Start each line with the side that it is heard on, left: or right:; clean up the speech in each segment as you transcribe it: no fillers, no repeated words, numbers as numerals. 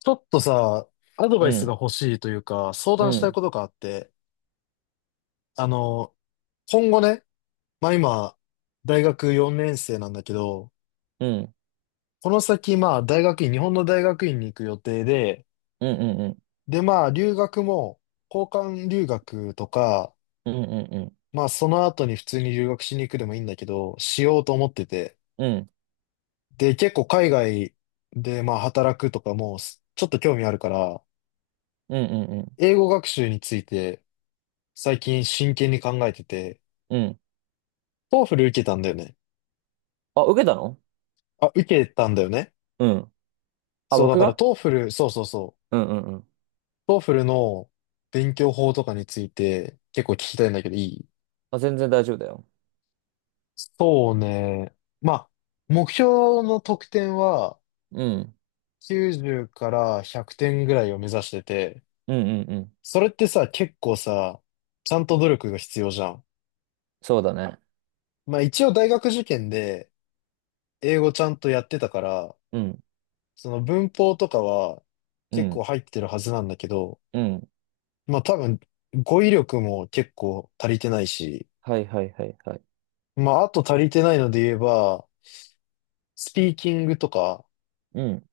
left: ちょっとさ、アドバ
right: う
left: イスが
right: ん、
left: 欲しいというか、相
right: う
left: 談したい
right: ん、
left: ことがあって、あの、今後ね、まあ今、大学4年生なんだけど、
right: うん、
left: この先、まあ大学院、日本の大学院に行く予定で、
right: うん、うん、
left: でまあ留学も、交換留学とか、
right: うん、うん、うん、
left: まあその後に普通に留学しに行くでもいいんだけど、しようと思ってて。
right: うん、うん、
left: で、結構海外でまあ働くとかも、ちょっと興味あるから、
right: うん、うん、
left: 英語学習について最近真剣に考えてて、
right: うん。
left: トーフル受けたんだよね。
right: あ、受けたの？
left: あ、受けたんだよね。
right: うん。あ、
left: そう、だ
right: 僕
left: から
right: が？
left: トーフル、そうそうそう。
right: うん、うん、うん。
left: トーフルの勉強法とかについて結構聞きたいんだけど、いい？
right: あ、全然大丈夫だよ。
left: そうね。まあ、目標の得点は
right: うん、
left: 90から100点ぐらいを目指してて、
right: うん、うん、うん。
left: それってさ、結構さ、ちゃんと努力が必要じゃん。
right: そうだね。
left: まあ一応大学受験で英語ちゃんとやってたから、
right: うん、
left: その文法とかは
right: う
left: 結
right: ん、
left: 構入ってるはずなんだけど、
right: うん。
left: まあ多分、語彙力も結構足りてないし、
right: はい、はい、はい、はい。
left: まああと足りてないので言えば、スピーキングとか、
right: うん、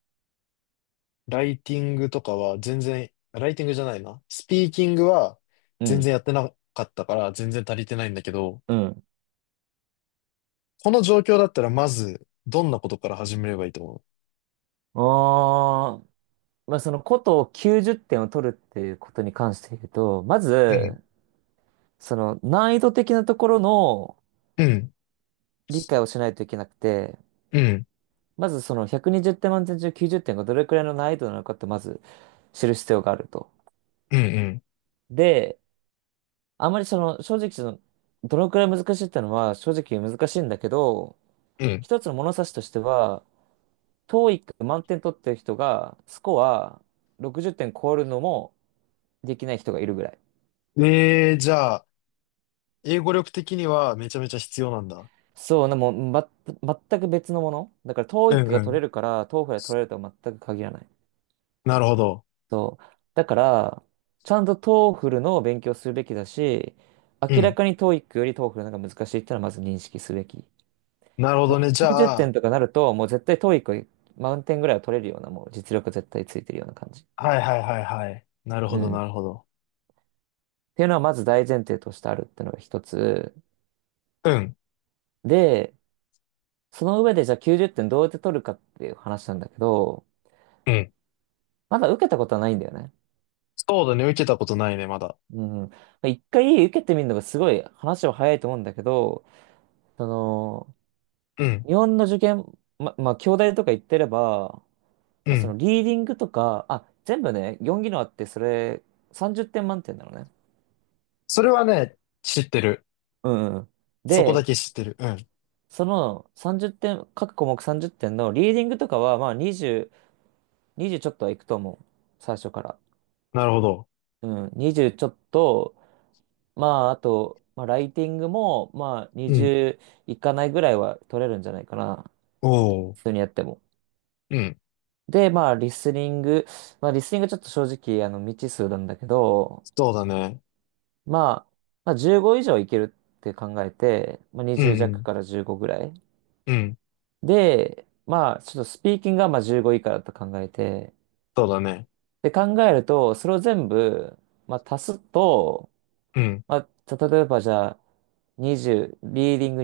left: ライティングとかは全然、ライティングじゃないな。スピーキングは
right: う
left: 全
right: ん、
left: 然やってなかったから全然足りてないんだけど、
right: うん。
left: この状況だったらまず、どんなことから始めればいいと思
right: あー、まあ、その、ことを90点を取るっていうことに関して言うと、ま
left: う？うん、
right: ず、その、難易度的なところの
left: うん、
right: 理解をしないといけなくて、
left: うん、
right: まずその120点満点中90点がどれくらいの難易度なのかってまず知る必要があると。
left: うん、うん、
right: で、あまりその正直そのどのくらい難しいってのは正直難しいんだけど、一つの物差しとしては、トーイック満点取ってる人がスコア60点超えるのもできない人がいるぐらい。
left: うん。えー、じゃあ、英語力的にはめちゃめちゃ必要なんだ。
right: そう、でも、ま、全く別のもの。だからト
left: う
right: ーイッ
left: ん、
right: ク
left: う
right: が取れ
left: ん。
right: るからトーフ f l が取れるとは全く限らない。
left: なるほど。
right: そう。だから、ちゃんと TOEFL の勉強するべきだし、
left: う
right: 明ら
left: ん。
right: かに TOEIC より TOEFL の方が難しいってのはまず認識すべき。
left: なるほ
right: で
left: ど
right: も
left: ね。じ
right: 90
left: ゃあ、
right: 点とかなると、もう絶対 TOEIC 満点ぐらいは取れるような、もう実力絶対ついてるような感じ。
left: はいはいはいはい。なるほ
right: う
left: ど
right: ん。っ
left: なるほど。
right: ていうのはまず大前提としてあるってのが一つ。
left: うん、
right: で、その上でじゃあ90点どうやって取るかっていう話なんだけど、
left: うん。
right: まだ受けたことはないんだよね。
left: そうだね、受けたことないね、まだ。
right: うん。一回受けてみるのがすごい話は早いと思うんだけど、その、
left: うん、
right: 日本の受験、ま、まあ、京大とか行ってれば、ま
left: う
right: あ、そ
left: ん。
right: のリーディングとか、あ、全部ね、4技能あって、それ、30点満点なのね。
left: それはね、知ってる。
right: うんうん。
left: そこだ
right: で、
left: け知ってる。うん。
right: その30点、各項目30点のリーディングとかは、まあ20、20ちょっとはいくと思う。最初から。
left: なるほど。
right: うん、20ちょっと、まああと、まあライティングも、まあ
left: うん。
right: 20いかないぐらいは取れるんじゃないかな。
left: おお。
right: 普通にやっても。
left: うん。
right: で、まあ、リスニング。まあ、リスニングちょっと正直、未知数なんだけど、
left: そうだね。
right: まあ、まあ、15以上いけるって考えて、まあ、
left: うん、
right: 20
left: う
right: 弱
left: ん、
right: から15ぐらい。
left: うん。
right: で、まあ、ちょっとスピーキングがまあ15以下だと考えて、
left: そうだね。
right: で、考えると、それを全部、まあ、足すと、
left: うん、
right: まあ、た例えばじゃあ、20、リーディング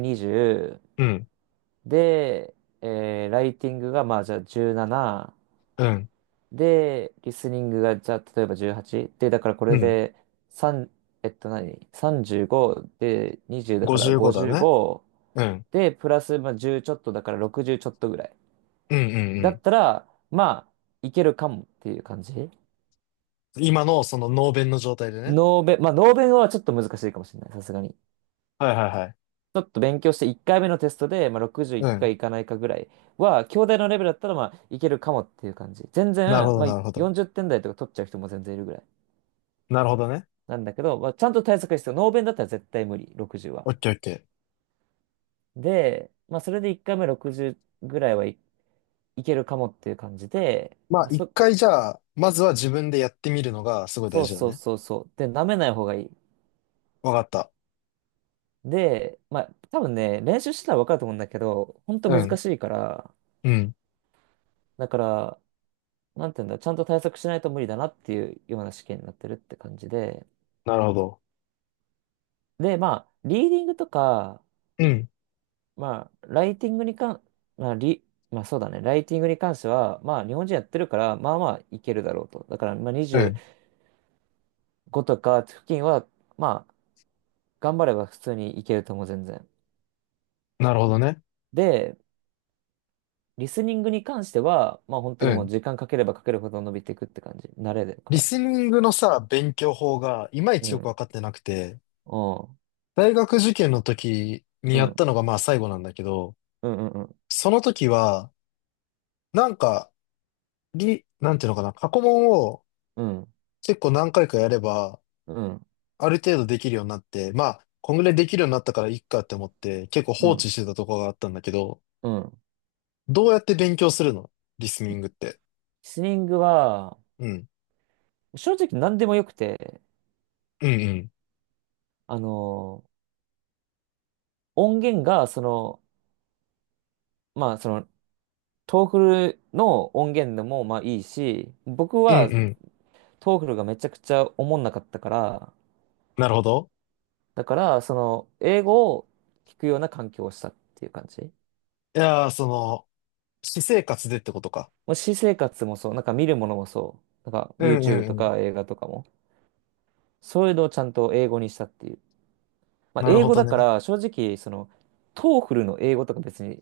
left: うん、
right: 20、で、ライティングがまあ、じゃあ17、
left: うん、
right: で、リスニングが、じゃあ、例えば18。で、だからこ
left: う
right: れ
left: ん。
right: で、3、えっと何？ 35 で、20だから
left: 55だね。
right: 55。
left: うん、
right: で、プラス、まあ、10ちょっとだから60ちょっとぐらい。
left: うん、うん、
right: だ
left: う
right: っ
left: ん。
right: たら、まあ、いけるかもっていう感じ。
left: 今のその脳弁の状態でね。
right: ノーベンはちょっと難しいかもしれない。さすがに。
left: はいはいはい。
right: ちょっと勉強して、1回目のテストで、まあ、60い
left: う
right: くか
left: ん。
right: いかないかぐらいは、兄弟のレベルだったら、まあ、いけるかもっていう感じ。全
left: なるほ
right: 然、
left: ど、
right: まあ、
left: なるほど。
right: 40点台とか取っちゃう人も全然いるぐらい。
left: なるほどね。
right: なんだけど、まあ、ちゃんと対策が必要。ノーベンだったら絶対無理、60は。
left: オッケーオッケー。
right: で、まあ、それで1回目60ぐらいはい、いけるかもっていう感じで、
left: まあ、
right: まあ、
left: 一回じゃあ、まずは自分でやってみるのがすごい大
right: そう
left: 事だ
right: そう
left: ね。
right: そうそう。で、舐めない方がいい。
left: わかった。
right: で、まあ、多分ね、練習してたら分かると思うんだけど、ほんと
left: う
right: 難
left: ん。
right: しいから、
left: うん。
right: だから、なんていうんだ、ちゃんと対策しないと無理だなっていうような試験になってるって感じで、
left: なるほど。
right: で、まあ、リーディングとか、
left: うん。
right: まあ、ライティングに関、まあ、リ、まあそうだね。ライティングに関しては、まあ日本人やってるから、まあまあいけるだろうと。だから、まあ
left: うん。
right: 25とか付近は、まあ頑張れば普通にいけると思う、全然。
left: なるほどね。
right: で、リスニングに関しては、まあ本当
left: う
right: にもう
left: ん。
right: 時間かければかけるほど伸びていくって感じ。慣れだか
left: リ
right: ら。
left: スニングのさ、勉強法がいまい
right: う
left: ちよくわ
right: ん。
left: かってなくて、
right: うん。
left: 大学受験の時に
right: う
left: やっ
right: ん。
left: たのがまあ最後なんだけど、
right: うん。うんうん。
left: その時は、なんか、なんていうのかな、過去問を
right: うん。
left: 結構何回かやれば、
right: う
left: ある程度できるようになって、まあ、こんぐらいできるようになったからいいかって思って、結構放
right: ん。
left: 置してたところがあったんだけど、
right: うん。
left: どうやって勉強するの？リスニングって。
right: リスニングは、
left: うん。
right: 正直何でもよくて、
left: うんうん。
right: あの、音源が、その、まあ、そのトーフルの音源でもまあいいし、僕
left: うん
right: は
left: うん。
right: トーフルがめちゃくちゃおもんなかったから、
left: なるほど。
right: だからその英語を聞くような環境をしたっていう感じ。も
left: いやー、その、私生活でってことか。
right: う私生活もそう、なんか見るものもそう、なんか
left: うんう
right: YouTube と
left: んうん。
right: か映画とかも、そういうのをちゃんと英語にしたっていう。まあ
left: なる
right: 英
left: ほ
right: 語
left: ど
right: だか
left: ね。
right: ら正直そのトーフルの英語とか別に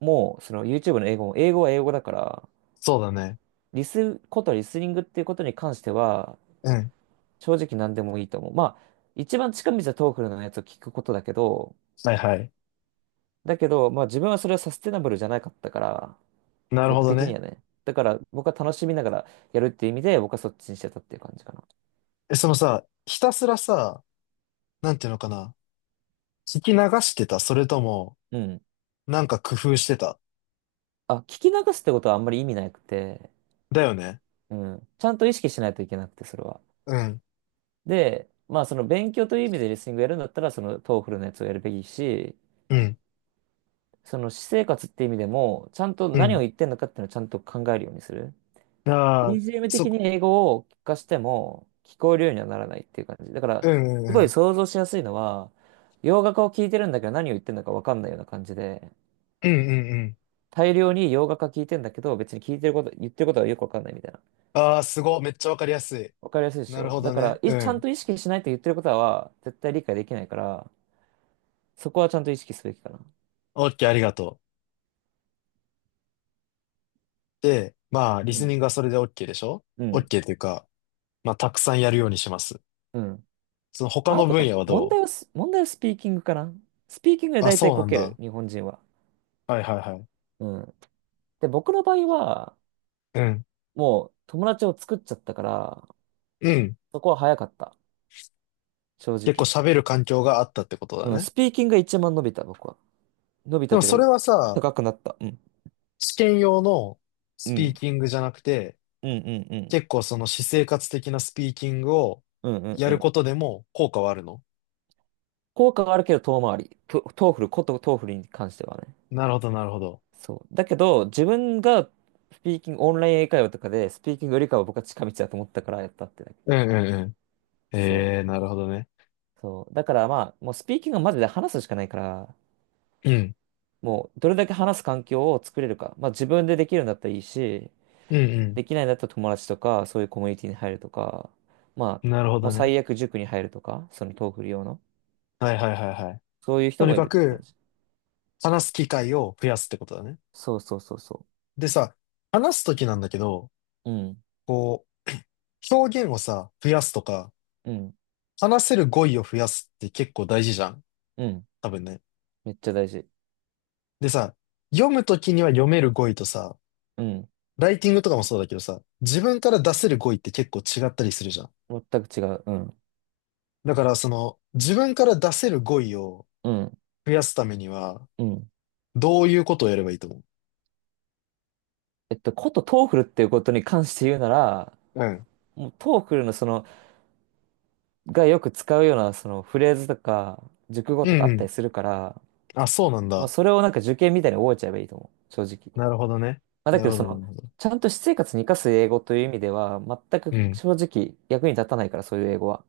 right: もうその YouTube の英語も英語は英語だから、
left: そうだね。
right: リスニングっていうことに関しては
left: うん。
right: 正直何でもいいと思う。まあ、一番近道はトーフルのやつを聞くことだけど、
left: はいはい。
right: だけど、まあ自分はそれはサステナブルじゃなかったから、
left: なるほ
right: 僕
left: ど
right: 的に
left: ね。
right: はね。だから僕は楽しみながらやるっていう意味で、僕はそっちにしてたっていう感じかな。
left: え、そのさ、ひたすらさ、なんていうのかな。聞き流してた？それとも、
right: うん。
left: なんか工夫してた？
right: あ、聞き流すってことはあんまり意味なくて、
left: だよね。
right: うん。ちゃんと意識しないといけなくて、それは。
left: うん。
right: で、まあその勉強という意味でリスニングやるんだったら、そのトーフルのやつをやるべきし、
left: うん。
right: その私生活って意味でも、ちゃんと
left: う
right: 何を
left: ん。
right: 言ってんのかっていうのをちゃんと考えるようにする。
left: ああ、
right: EGM
left: そ、
right: 的に英語を聞かしても聞こえるようにはならないっていう感じ。だから、
left: うんうん
right: すご
left: う
right: い
left: ん。
right: 想像しやすいのは、洋楽を聞いてるんだけど何を言ってるのか分かんないような感じで、
left: うんうんうん。
right: 大量に洋楽は聞いてんだけど、別に聞いてること、言ってることはよく分かんないみたいな。
left: ああ、すごい。めっちゃわかりやすい。
right: 分かりやすいでし
left: なる
right: ょ。
left: ほ
right: だ
left: ど
right: から、
left: ね。う
right: いちゃん
left: ん。
right: と意識しないと言ってることは絶対理解できないから、そこはちゃんと意識すべきかな。
left: オッケー、ありがとう。で、まあ、リ
right: う
left: ス
right: ん。
left: ニングはそれで OK でしょ
right: うん。
left: ?OK というか、まあ、たくさんやるようにします。
right: うん。
left: その他
right: まあ、あ
left: の分
right: と、
left: 野はど
right: 問題はスピーキングかな。スピーキングで
left: う？あ、
right: 大
left: そ
right: 体
left: うな
right: こ
left: ん
right: ける、
left: だ。
right: 日本人は。
left: はいはいはい。
right: うん。で、僕の場合は、
left: うん。
right: もう友達を作っちゃったから、
left: うん。
right: そこは早かった。正
left: 結構
right: 直。
left: 喋る環境があったってことだ
right: うん、
left: ね。
right: スピーキングが一番伸びた、僕は。伸び
left: で
right: たっ
left: も
right: てい
left: そ
right: う
left: れ
right: か、
left: はさ、
right: 高くなった。うん。
left: 試験用の
right: う
left: スピー
right: ん。
left: キングじゃなくて、
right: うんうんうん。
left: 結構その私生活的なスピーキングを
right: うんうん
left: や
right: う
left: るこ
right: ん。
left: とでも効果はあるの？
right: 効果はあるけど遠回り。トーフル、ことトーフルに関してはね。
left: なるほどなるほど。
right: そう。だけど、自分がスピーキング、オンライン英会話とかで、スピーキングよりかは僕は近道だと思ったからやったってだけ。
left: うんうんうん。
right: そ
left: ええー、なるほどね。
right: う。そう。だからまあ、もうスピーキングはマジで話すしかないから、
left: うん。
right: もうどれだけ話す環境を作れるか。まあ自分でできるんだったらいいし、
left: うん
right: できないんだったら友達とか、そういうコミュニティに入るとか、ま
left: うん。
right: あ、
left: なるほ
right: もう
left: どね。
right: 最悪塾に入るとか、そのトーフル用の、
left: はいはいはいはい。
right: そういう
left: と
right: 人
left: に
right: もい
left: か
right: るって感
left: く、
right: じ。
left: 話す機会を増やすってことだね。
right: そうそうそうそ
left: でさ、話すときなんだけど、
right: う。うん、
left: こう、表現をさ、増やすとか、
right: うん、
left: 話せる語彙を増やすって結構大事じゃん。
right: うん。
left: 多分ね。
right: めっちゃ大事。
left: でさ、読むときには読める語彙とさ、
right: うん。
left: ライティングとかもそうだけどさ、自分から出せる語彙って結構違ったりするじゃん。
right: 全く違う。うん、
left: だからその、自分から出せる語彙を
right: うん、
left: 増やすためには、
right: うん。
left: どういうことをやればいいと思う？
right: えっと、ことトーフルっていうことに関して言うなら、
left: うん。
right: もうトーフルのその、がよく使うようなそのフレーズとか、熟語
left: う
right: とか
left: ん
right: あ
left: う
right: った
left: ん。
right: りするから、
left: あ、そうなん
right: まあ
left: だ。
right: それをなんか受験みたいに覚えちゃえばいいと思う。正直。
left: なるほどね。
right: まあ、だ
left: な
right: けど、
left: るほ
right: そ
left: ど、な
right: の、
left: るほど。
right: ちゃんと私生活に生かす英語という意味では、全
left: う
right: く
left: ん。
right: 正直役に立たないから、そういう英語は。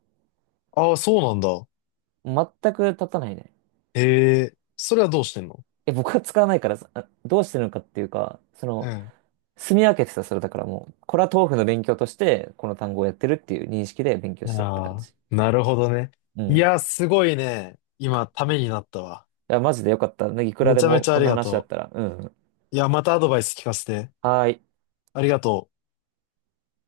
left: ああ、そうなんだ。
right: 全く立たないね。
left: へえ、それはどうしてんの？
right: え、僕は使わないから、あどうしてるのかっていうか、そ
left: う
right: の、
left: ん。
right: 住み分けてた、それだからもう、これは豆腐の勉強として、この単語をやってるっていう認識で勉強したって感
left: ああ、
right: じ。
left: なるほどね。
right: うん。
left: い
right: い
left: や、すごいね。今、ためになったわ。
right: や、マジでよかった。ねいくら
left: め
right: で
left: ちゃめ
right: も
left: ちゃあ
right: こん
left: り
right: な
left: が
right: 話だっ
left: と
right: たら。うん。
left: う。いや、またアドバイス聞かせて。
right: はーい。
left: ありがとう。